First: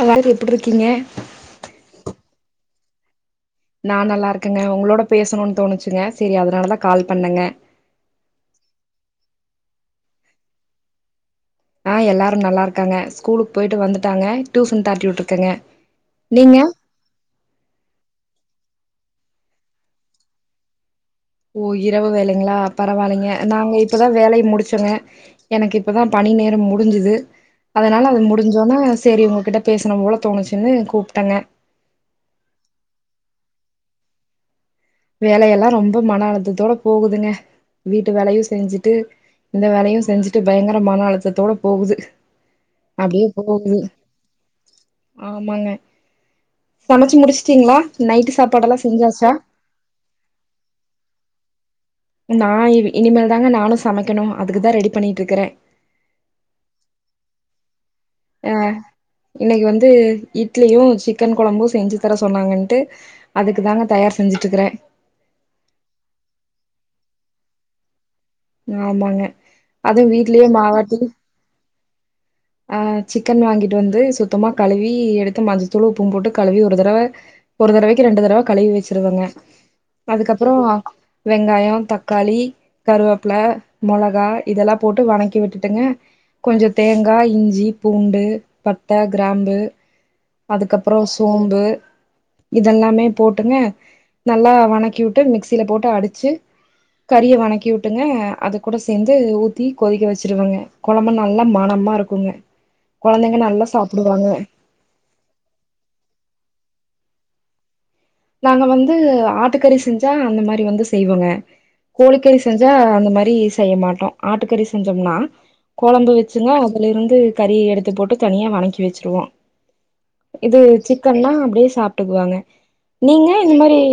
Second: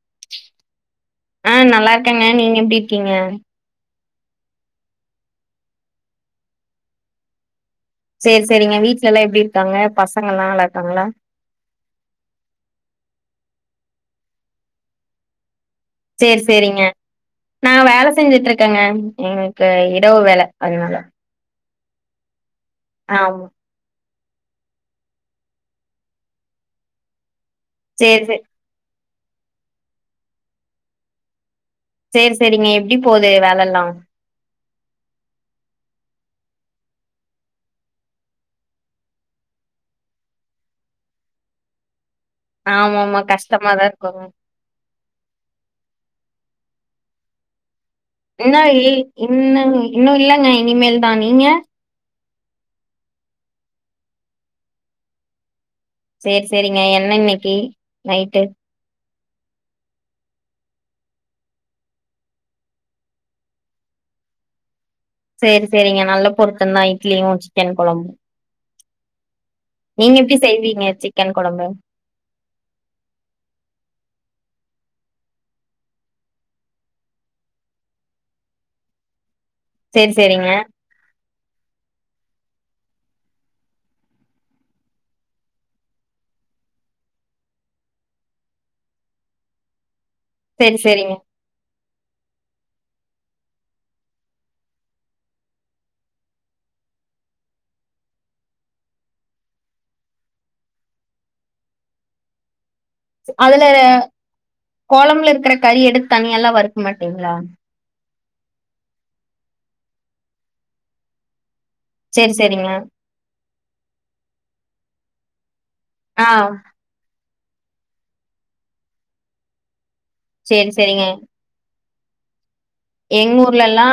[unintelligible] எப்டி இருக்கீங்க ஆ நல்லா இருக்காங்க நீங்க எப்டி இருக்கீங்க நா நல்லா இருக்கேங்க உங்களோட பேசணுனு தோணுச்சுங்க சேரி அதனாலதா கால் பண்ணுங்க சேரி சேரிங்க வீட்ல எல்லா எப்டி இருக்காங்க பசங்க எல்லா நல்லா இருக்காங்களா ஆ எல்லாரும் நல்லா இருக்காங்க ஸ்கூலுக்கு போயிட்டு வந்துட்டாங்க டியூசஷன் தாட்டி விட்டு இருக்கங்க சேரி சேரிங்க நா வேலை செஞ்சுட்டு இருக் க்கங்க எங்களுக்கு இரவு வேல அதனால ஓ இரவு வேலைங்களா பரவாயில்ங்க ஆமா நாங்க இப்ப தா வேலைய முடிச்சங்க எனக்கு இப்பதா பணி நேரம் முடிஞ்சுது அதனால அது சேரி சேரி முடிஞ்சோனா சேரி உங்ககிட்ட பேசனு போல தோணுச்சுன்னு கூப்பிட்டங்க சேரி சேரிங்க எப்டி போது வேலைல்லா வேலையெல்லாம் ரொம்ப மன அழுத்தத்தோட போகுதுங்க வீட்டு வேலையு செஞ்சுட்டு இந்த வேலையு செஞ்சுட்டு பயங்கர மன அழுத்தத்தோட போகுது ஆமா ஆமா அப்டியே போகுது கஷ்டமாதா இருக்குங்க ஆமாங்க சமைச்சு முடிச்சிட்டீங்களா என்ன லீ இன்ன லீ இன்னு இல்லங்க இனிமேல் தா நீங்க நா இனிமேல் தாங்க நானும் சமைக்கணும் அதுக்குதா ரெடி பண்ணிட்டு இருக்கறே சேரி சேரிங்க என்ன இன்னைக்கு நைட்டு அ இன்னைக்கு வந்து இட்லியு சிக்கன் கொழம்பும் செஞ்சு தர சொன்னாங்கன்ட்டு அதுக்கு தாங்க தயார் செஞ்சுட்டு இருக்கற சேரி சேரிங்க நல்ல பொருத்தமந்தா இட்லியு சிக்கன் குழம்பு ஆமாங்க அதுவு வீட்லயே செய்வீங்க மாவாட்டி சிக்கன் கொழம்பு ஆஹ் சிக்கன் வாங்கிட்டு வந்து சுத்தமா கழுவி எடுத்து மஞ்சத்தூள் உப்பும் போட்டு கழுவி ஒரு தடவை ஒரு தடவைக்கு ரெண்டு தடவ கழுவி வெச்சிருவங்க சேரி சேரிங்க அதுக்கப்புறோ வெங்காயோ தக்காளி கருவேப்பில மொளகா இதெல்லாம் போட்டு வணக்கி விட்டுட்டுங்க கொஞ்சோ தேங் கா இஞ்சி பூண்டு பட்ட கிராம்பு சேரி அதுக்கப்புறௌ சேரிங்க சோம்பு இதெல்லாமே போட்டுங்க நல்லா வணக்கி விட்டு மிக்சியில போட்டு அடிச்சு கறிய வணக்கி விட்டுங்க அது கூட சேந்து ஊத்தி கொதிக்க வெச்சிருவங்க கொழம்பு நல்லா மனமா இருக் குங்க. அதுல கொழம்புல இருக்கிற கறி எடுத்து தனியா எல்லா வறு க்க மாட்டீங்ளா. நாங்க வந்து ஆட்டுக்கறி செஞ்சா அந்த மாரி வந்து செய்வங்க சேரி கோழிக்கறி செஞ்சா சேரிங்க அந்த மாரி செ செய்ய மாட்டோ ஆட்டுக்கறி செஞ்சோம்னா கொழம்பு ஆ வெச்சுங்க அதுல இருந்து கறிய எடுத்து போட்டு தனியா வணக்கி வெச்சிருவோ. இது சேரி சேரிங்க சிக்கன்னா அப்படியே சாப் பிட்டுக்குவாங்க எங்க ஊர்ல எல்லா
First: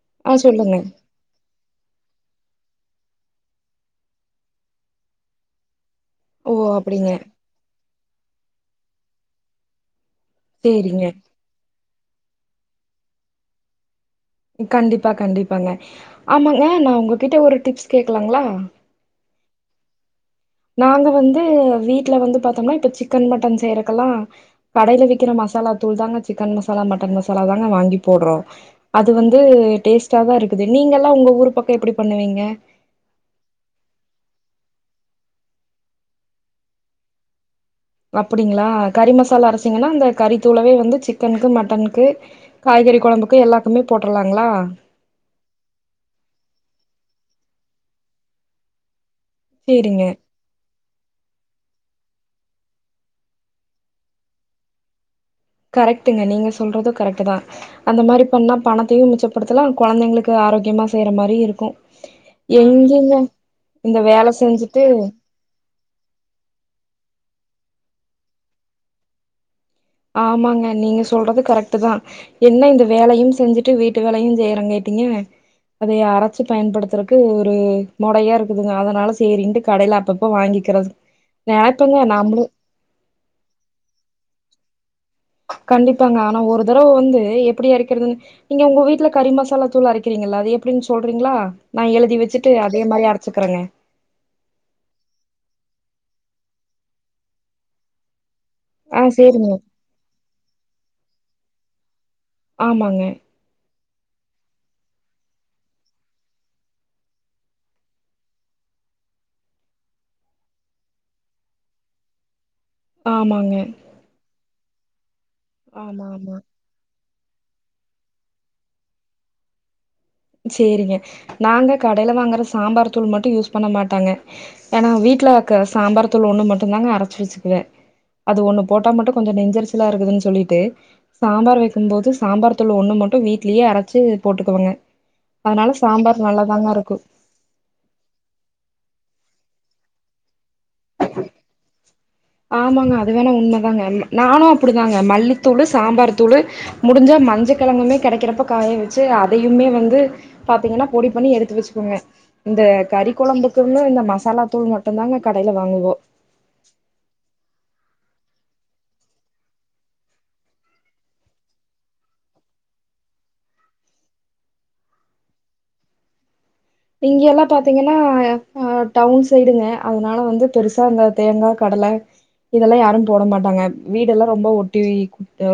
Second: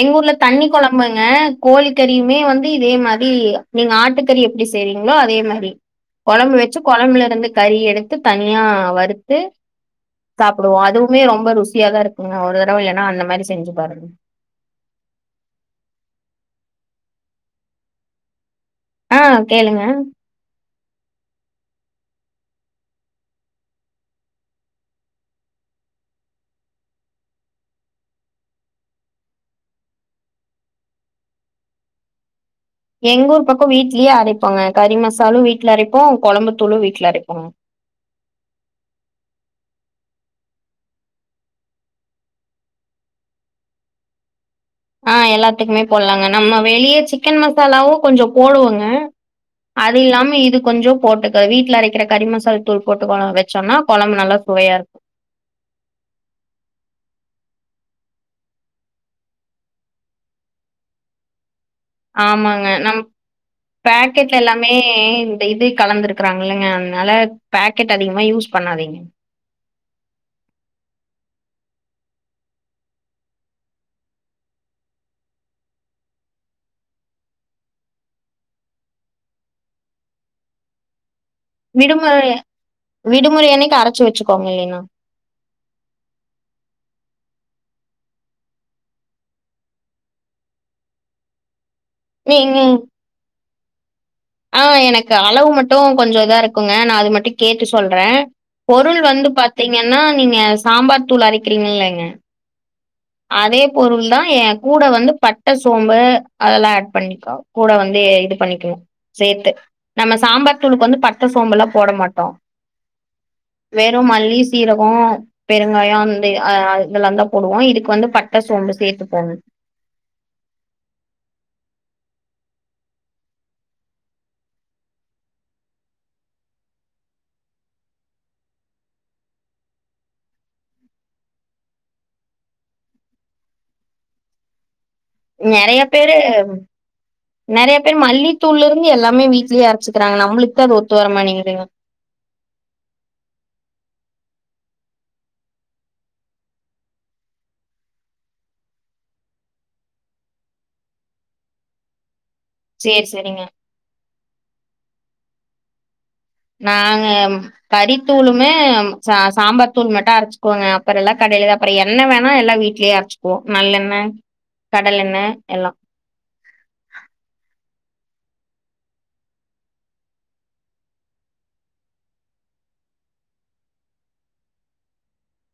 எங்க ஊர்ல ஆ தண்ணி சொல்லுங்க கொழம்புங்க கோழிக்கறியுமே வந்து இதே மாரி டி நீங்க ஆட்டுக்கறி எப்படி செய்றீங்களோ அதே மாரி ஓ கொழம்பு வச்சு அப்டிங்க கொழம்புல இருந்து கறி எடுத்து தனியா வறுத் து சாப்டுவோ சேரிங்க அதுவுமே ரொம்ப ருசியாதா இருக்கு வேனா ஒரு த டவ ஏனா அந்த மாரி செஞ்சு பாருங்க கண்டிப்பா கண்டிப்பாங்க ஆமாங்க நா உங்ககிட்ட ஒரு டிப்ஸ் கேக்கலாங்களா ஆ கேளுங்க நாங்க வந்து வீட்ல வந்து பாத்தோம்னா இப்ப சிக்கன் மட்டன் செய்யறக்கெல்லா கடைல விக்கிற மசாலா தூள் தாங்க சிக்கன் மசாலா மட்டன் மசாலா தாங்க வாங்கி போடுறோ அது வந்து டேஸ்டாதா இருக்குது நீங்க எல்லா உங்க ஊர் பக்கோ எப்படி பண்ணுவீங்க எங்க ஊர் பக்கோ வீட்லயே அரைப்போங்க கறி மசாலு வீட்ல அரைப்போ கொழம்புத்தூளு வீட்ல அரைப்போ அப்படிங்களா கறி மசாலா அரச்சிங்கன்னா அந்த கறித்தூளவே வந்து சிக்கனுக்கு மட்டனுக்கு காய்கறி கொழம்புக்கு எல்லாக்குமே போட்டுருலாங்களா ஆ எல்லாத்துக்குமே போலாங்க நம்ம வெளிய சிக்கன் மசாலாவு கொஞ்சோ போடுவங்க சேரிங்க அது இல்லாம இது கொஞ்சோ போட்டுக்க வீட் வீட்ல அரைக்கிற கரிமசாலா தூள் போட்டு கோழம்பு வெச்சோம்னா கொழம்பு நல்லா சுவையா இருக்கு கரெக்ட்டுங்க நீங்க சொல்றது கரெக்ட்தா அந்த மாரி பண்ணா பணத்தையு மிச்சப்படுத்தலா கொழந்தைங்களுக்கு ஆரோக்கியமா செய்யற மாரி இருக்கு ஆமாங்க நம் எங்கங்க இந்த வேல பேக்கெட்ல எல்லாமே செஞ்சுட்டு இந்த இது கலந்து இருக்கிறாங்கல்லங்க அதனால பே க்கெட் அதிகமா யூஸ் பண்ணாதீங்க ஆமாங்க நீங்க சொல்றது கரெக்ட்டுதா என்ன இந்த வேலையும் செஞ்சுட்டு வீட்டு வேலையும் செய்யறகாங்கிட்டீங்க அதைய அரச்சு பயன்படுத்துறக்கு ஒரு மொடயா இருக்குதுங்க அதனால சேரின்ட்டு கடையில அப்பப்போ வாங்கிக்கிறது நெனப்பங்க விடுமுறைய நாமளு விடுமுறை அன்னைக்கு அரச்சு வச்சுக்கோங்க இல்லைனா கண்டிப்பாங்க ஆனா ஒரு தரவ வந்து எப்டி அரைக்றதுன் நீங்க உங்க வீட்ல கறி மசாலா தூள் அரைக்கிறிங்கள அது எப்டின்னு சொல்றிங்களா நா எழுதி வச்சுட்டு நீங்க அதே மாரி அரச்சுக்குறனே ஆ எனக்கு அளவு மட்டு கொஞ்சொ இதா இருக்குங்க நா அது மட்டு கேட்டு சொல்றே பொருள் ஆ வந்து சேரிங்க பாத்திங்கன்னா நீங்க சாம்பார் தூள் அரைக்றிங்கல்லே ம் ஆமாங்க பொருள்தா ஏ கூட வந்து பட்ட சோம்பு அதெல்லாஆட் பண்ணிக்கோ கூட வந்து இது பண்ணிக்கணு சேத்து நம்ம சாம்பார் தூளுக்கு வந்து பட்ட சோம்பெல்லா போட மாட்டோ ஆமாங்க சீரகோ பெருங்காயோ ஆமா, அந்த ஆமா. ஆ இதலாந்தா போடுவோ இதுக்கு வந்து பட்ட சோம்பு சேத்து போட்ணு சேரிங்க நாங்க கடைல வாங்குற சாம்பார் தூள் மட்டு யூஸ் பண்ண மாட்டாங்க ஏனா வீட்டுவக்க சாம்பார் தூள் ஒண்ணு மட்டுந்தாங்க அரச்சு வச்சுக்குவே அது ஒண்ணு போட்டா மட்டு கொஞ்சொ நெஞ்செரிச்சலா இருக்குதுன் சொல்லிட்டு சாம்பார் வெக்கும் போது சாம்பார் தூள் ஒண்ணு மட்டு வீட்லயே அரச்சு போட்டுக்குவங்க அதனால நெறையா பேரு சாம்பார் நல்லாதாங்க இருக்கும். நெறைய பேரு மல்லித்தூள்லருந்து எல்லாமே வீட் லயே அரச்சுக்றாங்க நம்ளுக் தாது ஒத்து வர மாட்டேங்குதுங்க ஆமாங்க அது வேணா உண்மதாங்க நானு அப்டிதாங்க மல்லித்தூளு சாம்பாருத்தூளு முடிஞ்சா மஞ்ச கெழங்குமே கெடைக்கிறப்ப காய வச்சு அதயுமே வந்து பாத்திங்கனா பொடி பண்ணி எடுத்து வச்சிக்குவங்க இந்த சேரி கறி சேரிங்க கொழம்புக்கும்மு இந்த மசாலா தூள் மட் மட்டுந்தாங்க கடைல வாங்குவோ நாங்க கறித்தூளுமே சா சாம்பார் தூள் மட்டு அரைச்சுக்குவோங்க அப்பற எல்லாம் கடைல தா அப்பற எண்ண வேணா எல்லா வீட்லயே அரச்சுக்குவோ நல்லெண்ண கடலெண்ண எல்லா இங்க எல்லா பாத்திங்கன்னா ஆஹ் டவுன் சைடுங்க அதனால வந்து பெருசா இந்த தேங்கா கடல இதெல்லா யாரு போட மாட்டாங்க வீடெல்லா ரொம்ப ஒட்டி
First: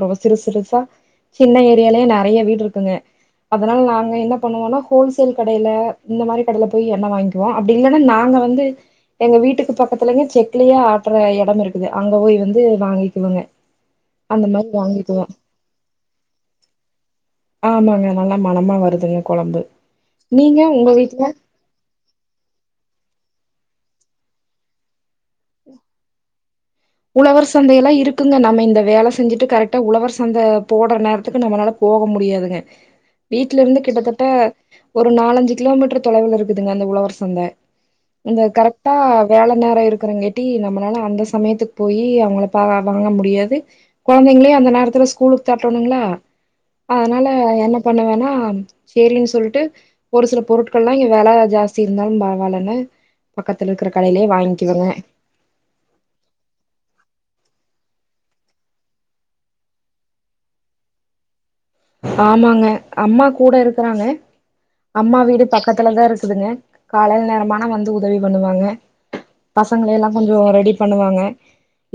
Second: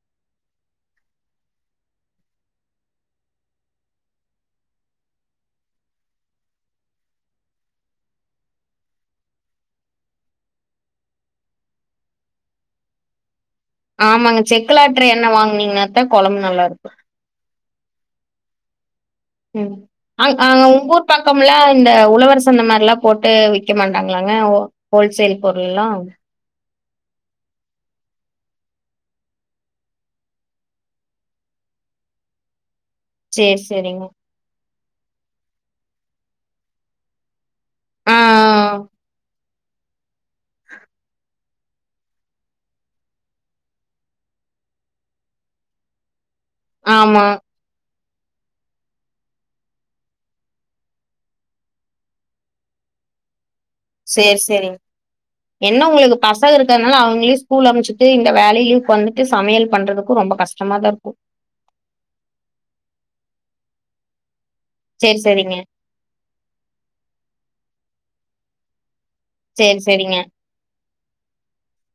ரொம்ப சிறுசிறுசா சின்ன ஏரியாலயே நெறய வீடு இருக்குங்க அதனால நாங்க என்ன பண்ணுவோனா ஹோல்சேல் கடைல இந்த மாறி கடைல போய் எண்ண வாய்ங்க்கிவோ அப்டி இல்லன்னா நாங்க வந்து எங்க வீட்டுக்கு பக்கத்துலைங்க செக்லயே ஆட்ற எடம் இருக்குது அங்க போய் வந்து வாங்கிக்குவங்க ஆமாங்க செக்குலாட்டுற எண்ண வாங்குனீங்கன்னாத்தா கொழம்பு நல்லாருக்கு ஆமாங்க நல்லா மனமா வருதுங்க கொழம்பு நீங்க உங்க உங்கூர் வீட்ல பக்கம்லா இந்த உழவர் சந்த மாறிலா போட்டு விக் விக்க மாட்டாங்ளாங்க ஓ ஹோல்சேல் பொருள்ல்லா உழவர் சந்தையெல்லா இருக்குங்க நம்ம இந்த வேல செஞ்சுட்டு கரெக்டா உழவர் சந்த போடுற நேரத்துக்கு நம்மளால போக முடியாதுங்க வீட்ல சேரி இருந்து சேரிங்க கிட்டதட்ட ஒரு நாலஞ்சு கிலோமீட்டர் தொலைவுல இருக்குதுங்க அந்த உழவர் சந்தை ஆ இந்த கரெக்டா வேல நேரொ இருக்கிறங்கே டி நம்மளால அந்த சமயத்துக் போயி அவங்கள பா அ வாங்க முடியாது கொழந்தைங்ளயு அந்த நேரத்துல ஸ்கூலுக்கு தட்டணுங்ளா ஆமா அதனால என்ன பண்ணுவன்னா சரின்னு சொல்லிட்டு ஒரு சில பொருட்கள்லா இங்க வெல ஜாஸ்தி இருந்தாலு பரவாலனு சேர் செரிங் என்ன உங்களுக்கு பசக இருக் இத்தன்னால அவுங்ளயு ஸ்கூல் அனுப்ச்சுட்டு இந்த வேலயு பண்ணிட்டு சமயல் பண்றதுக்கு ரொம்ப கஷ்டமாதா இருக்கு ஆமாங்க அம்மா கூட இருக்கறாங்க அம்மா சேரி வீடு சேரிங்க பக்கத்துலதான் இருக்குதுங்க காலயில நேரமானா வந் ந்து உதவி பண்ணுவாங்க சேரி பசங்கள எல்லா சேரிங்க கொஞ்சோ ரெடி பண்ணுவாங்க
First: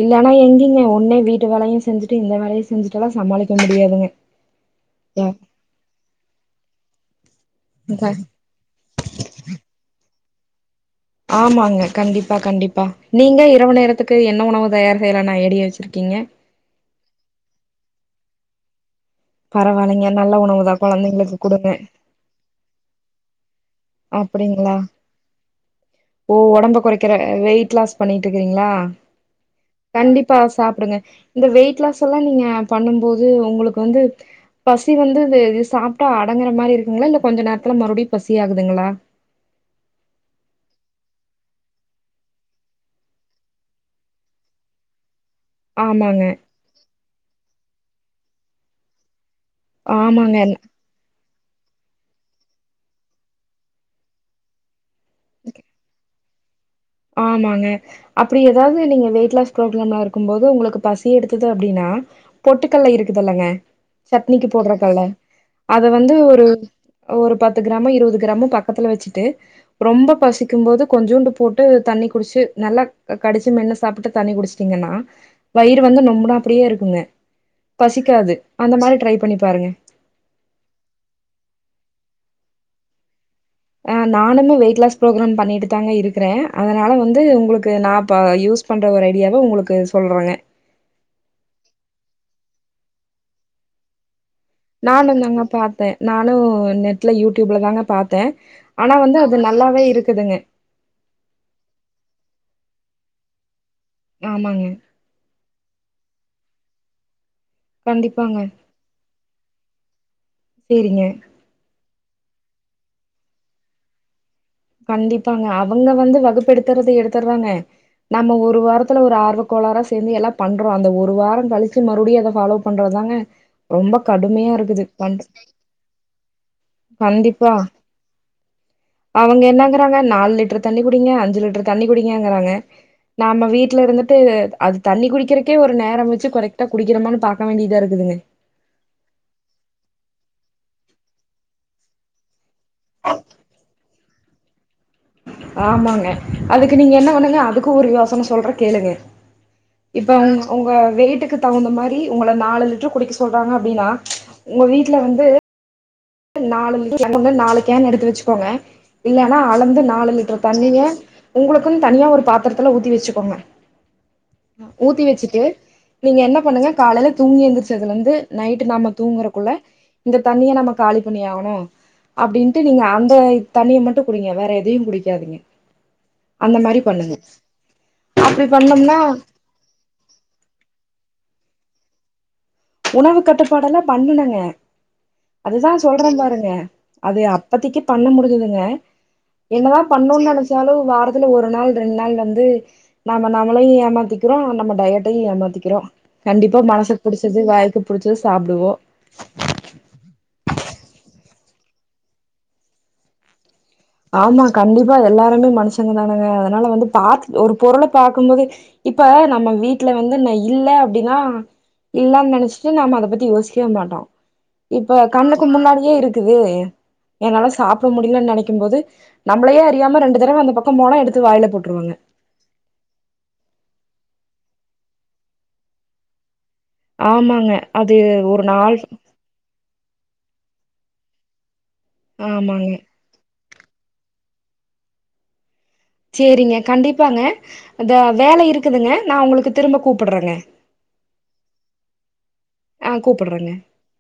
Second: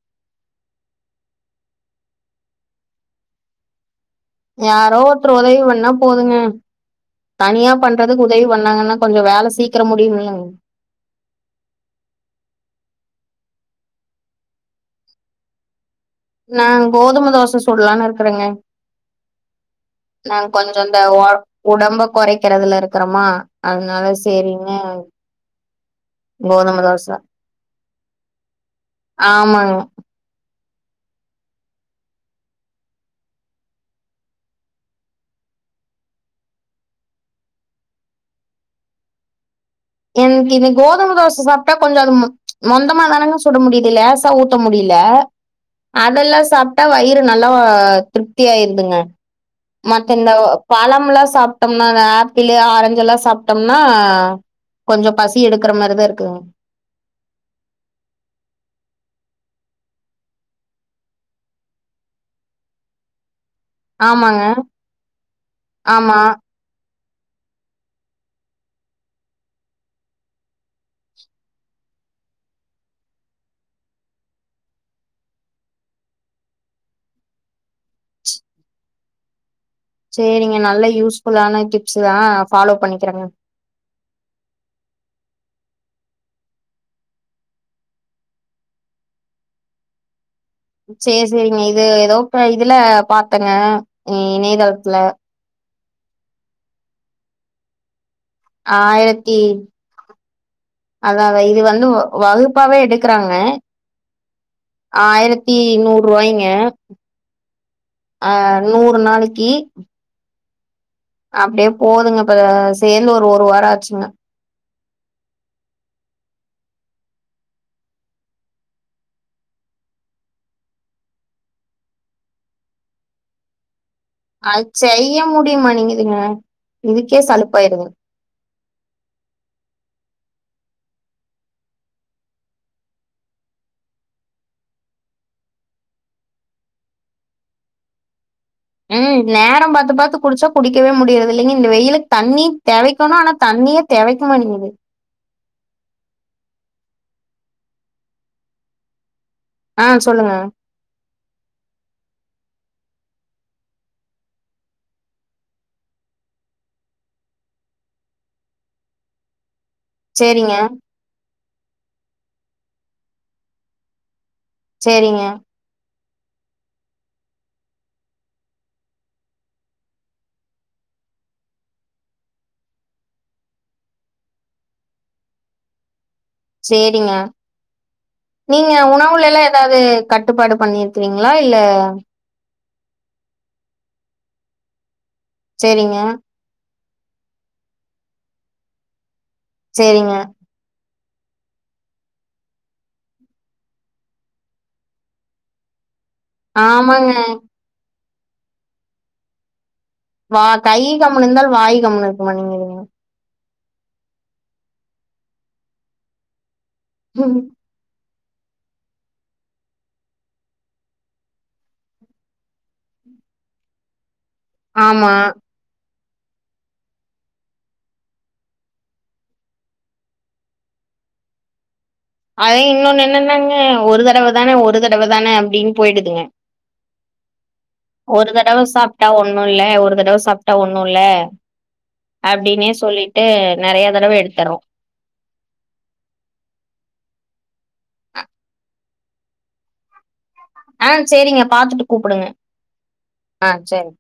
இல்லன்னா எங்கிங்க ஒன்னே வீட்டு வேலயு செஞ்சுட்டு இந்த வேலயு செஞ்சுட்டுல்லா சமாளிக்க முடியாதுங்க யாரோ ஒருத்தர் ஒதவி பண்ணா போதுங்க தனியா பண்றதுக்கு உதவி பண்ணாங்கன்னா கொஞ்சோ வேல சீக்கர முடியுமல்லங் [inaudible] ஆமாங்க கண்டிப்பா கண்டிப்பா நீங்க இரவு நேரத்துக்கு என்ன உணவு தயார் செய்யலானு ஐடியா வச்சிருக்கீ நா கோதும தோச சுடலானு இருக் கறங்க பரவாயில்லைங்க நல்ல நாங்க உணவுதா கொஞ்ச இந்த ஒ கொழந்தைங்களுக்கு குடுங்க உடம்ப கொறைக்கறதுல இருக்கறமா அப்பிடிங்களா ஓ ஒடம்ப கோதும தோச கொறக்கிற வெயிட் லாஸ் பண்ணிட்டு இருக்கிறீங்களா ஆமாங்க கண்டிப்பா சாப் ங்க இந்த வெயிட் லாஸ்லா நீங்க பண்ணு போது உங்களுக்கு வந்து பசி வந்து வெ சாப்ட்டா அடங்குற மாரி இருக்குங்களா இல்ல கொஞ்ச நேரத்துல மறுபடியு பசி ஆகுது துங்களா எனக்கு இது கோதும தோச சாப்ட்டா கொஞ்ச அது ப்ச் மொந்தமா தானங்க சுட முடியுது லேசா ஊத்த முடிய்ல ஆமாங்க அதெல்லா சாப்ட்டா வயிறு நல் ல்லா திருப்தியாயிருதுங்க மத்த இந்த ஆமாங்க பழம்ல்லா சாப் ப்ட்டோம்னா அது ஆப்பிளு ஆரஞ்சு எல்லா சாப்ட்டோம்னாஹ் கொஞ்சோ பசி எடுக்கிற மாரிதா இருக்குங் ஆமாங்க அப்பிடி ஏதாவது நீங்க வெயிட் லாஸ் ப்ரோக்ளாமா இருக்கு போது உங்களுக்குப் பசி எடுத்தது அப்பிடின்னா பொட்டுக்கல்ல இருக்குதுல்லங்க ஆமாங்க சட்னிக்கு போட்றக்கல்ல அத வந்து ஆமா ஒரு ஒரு பத்து கிராமோ இருபது கிராமோ பக்கத்துல வச்சுட்டு ரொம்பப் பசிக்கும் போது கொஞ்சோண்டு பொட் ட்டு தண்ணி குடிச்சு நல்லா கடிச்சு மென்னு சாப்ட்டு தண்ணி குடிச்சிட்டீங்கன்னா வயிறு வந்து நொம்முனாப்பிடியே இருக்குங்க பசிக்காது அந்த மாரி ட்ரை பண்ணிப் பாருங்க சேரிங்க நல்ல யூஸ்ஃபுல்லான டிப்ஸு தா ஃபாலோ பண்ணிக்கறங்க ஆஹ் நானுமே வெயிட்லாஸ் ப்ரோக்ரா பண்ணிட்டு தாங்க இருக்குறே அதனால வந்து உங்களுக்கு நா ப யூஸ் பண்ற ஒரு ஐடியாவை உங்களுக்கு சொல்றேங்க சேரி சேரிங்க இது ஏதோ [unintelligible] இதுல பாத்தங்க இ இணையதளத்துல நானு தாங்க பாத்தே நானு நெட்ல யூடியூப்ல தாங்க பாத் ஆயிரத்தி இருக்குதுங்க அதாவ இது வந்து வகுப் ப்பாவே எடுக்கிறாங்க ஆமாங்க ஆயிரத்தி நூற்ரூவாய்ங் ய ஆ கண்டிப்பாங்க நூறு நாளைக்கி சேரிங்க போதுங்க இப்ப சேந்து ஒரு ஒரு வாரோ ஆச்சுங்க கண்டிப்பாங்க அவங்க வந்து வகுப்பு எடுத்துறத எடுத்துற்தாங்க நம்ம ஒரு வாரத்துல ஒரு ஆர்வக்கோளாறா சேந்து எல்லா பண்றோ அந்த ஒரு வாரோ கழிச்சு மறுடியூ அத ஃபாலோ பண்றதாங்க ரொம்பக் அது செய்ய முடியுமா மானிங்குதுங்க இதுக்கே சலிப்பாயிருது அவுங்க என்னங்கறாங்க நாலு லிட்டர் தண்ணி குடிங்க அஞ்சு லிட்டர் தண்ணி குடிங்கங்கறாங்க நாம வீட்டுலருந்துட்டு அது தண்ணி குடிக்கிறக்கே ஒரு நேரோ வச்சு கரெக்ட்டா குடிக்கிறோமானு பாக்க வேண்டியதாருக்குதுங்க ம் நேரோ பாத்து பாத்து குடிச்சா குடிக்கவே முடியிறது இல்லைங்க இந்த வெயிலுக்கு தண்ணி தெவக்கணத ஆனா தண்ணியே தெவக் க மானிங்குது ஆமாங்க அதுக்கு நீங்க என்ன பண்ணுங்க அதுக்கூ ஒரு யோசன சொல்றே கேளுங்க ஆ இப்ப சொல்லுங்க உங் உங்க வெய்ட்டுக்குத் தகுந்த மாரி உங்கள நாலு லிட்டர் குடிக்க சொல்றாங்க அப்டின்னா உங்க வீட்ல வந்து நாலு [inaudible] நாலு கேன் எடுத்து வச்சுக்கோங்க இல்லேன்னா கலந்து நாலு லிட்டர் சேரிங்க தண்ணிய உங்ளுக்குன் தனியா ஒரு பாத்ரத்துல ஊத்தி வச்சுக்கோங்க ஊத்தி சேரிங்க வச்சிட்டு நீங்க என்ன பண்ணுங்க காலைல தூங்கி எந்திரச்சதுலந்து நைட்டு நம்ம தூங்குறக்குள்ள இந்த தண்ணிய நம்ம காலி பண்ணி ஆவ்ணு அப்டின்ட்டு நீங்க அந்த தண்ணிய மட்டு குடிங்க வேற எதையு குடிக்காதீங்க அந்த மாரி சேரிங்க பண்ணுங்க அப்டி நீங்க பண்ணோம்னா உணவுலல்லா ஏதாவது கட்டுப்பாடு பண்ணிருக்றீங் லா இல்ல உணவு கட்டுப்பாடல்லா பண்ணுனங்க அதுதா சரிங்க, சொல்றே பாருங்க அது அப்பத்தைக்கு பண்ண முடிஞ்சுதுங்க என்னதா சரிங்க. பண்ணூ நெனைச்சாலு வார துல ஒரு நாள் ரெண்ட் நாள் வந்து நாமே நம்மளையூ ஏமாத்திக்றோ நம்ம டயட்டையூ ஏமாத்திக்றோ கண்டிப்பா மனசுக் ஆமாங்க. புடிச் இது வாய்க்குப் புடிச்சத சாப்டுவோ வா கை கம்முன் இருந்தாலு வாய் கம்முனு இருக்க மாடேங்குதுங்க ஆமா கண்டிப்பா எல்லாருமே மனுஷங்க தானுங்க அதனால வந்து பாத் ஒரு பொருள பாத் க்கும் போது இப்ப நம்ம வீட்ல வந்து நா இல்ல அப்டின்னா இல்லேன் நெனச்சிட்டு நம்ம அத பத்தி யோசிக்கவே மாட்டோ இப்ப ஆமா. கண்ணுக்கு முன்னாடியே இருக் க்குது என்னால சாப்ட முடில நெனைக் க்கும் போது நம்மளயே அறியாம ரெண்டு தடவ அந்த பக்கோ போனா எடுத்து வாயில போட்ருவங்க அதே இன்னொன்னு என்னன்னாங்க ஒரு தடவ தான ஒரு தடவ தான அப்டின்னு போயிடுதுங்க ஆமாங்க அது ஒரு தடவ நாள் சாப்ட்டா ஒண்ணுல்ல ஒரு தடவ சாப் ட்டா ஒண்ணுல்ல அப்டின்னே ஆமாங்க சொல்லிட்டு நெறயா தடவ எடுத்தர்ரோ சேரிங்க கண்டிப்பாங்க இந்த வேல இருக்குதுங்க நா உங்ளுக்கு திரும்ப கூப்புடுறங்க ஆ சேரிங்க பாத்துட்டு கூப்புடுங்க ஆ கூப்புடுறேங்க. ஆ சேரி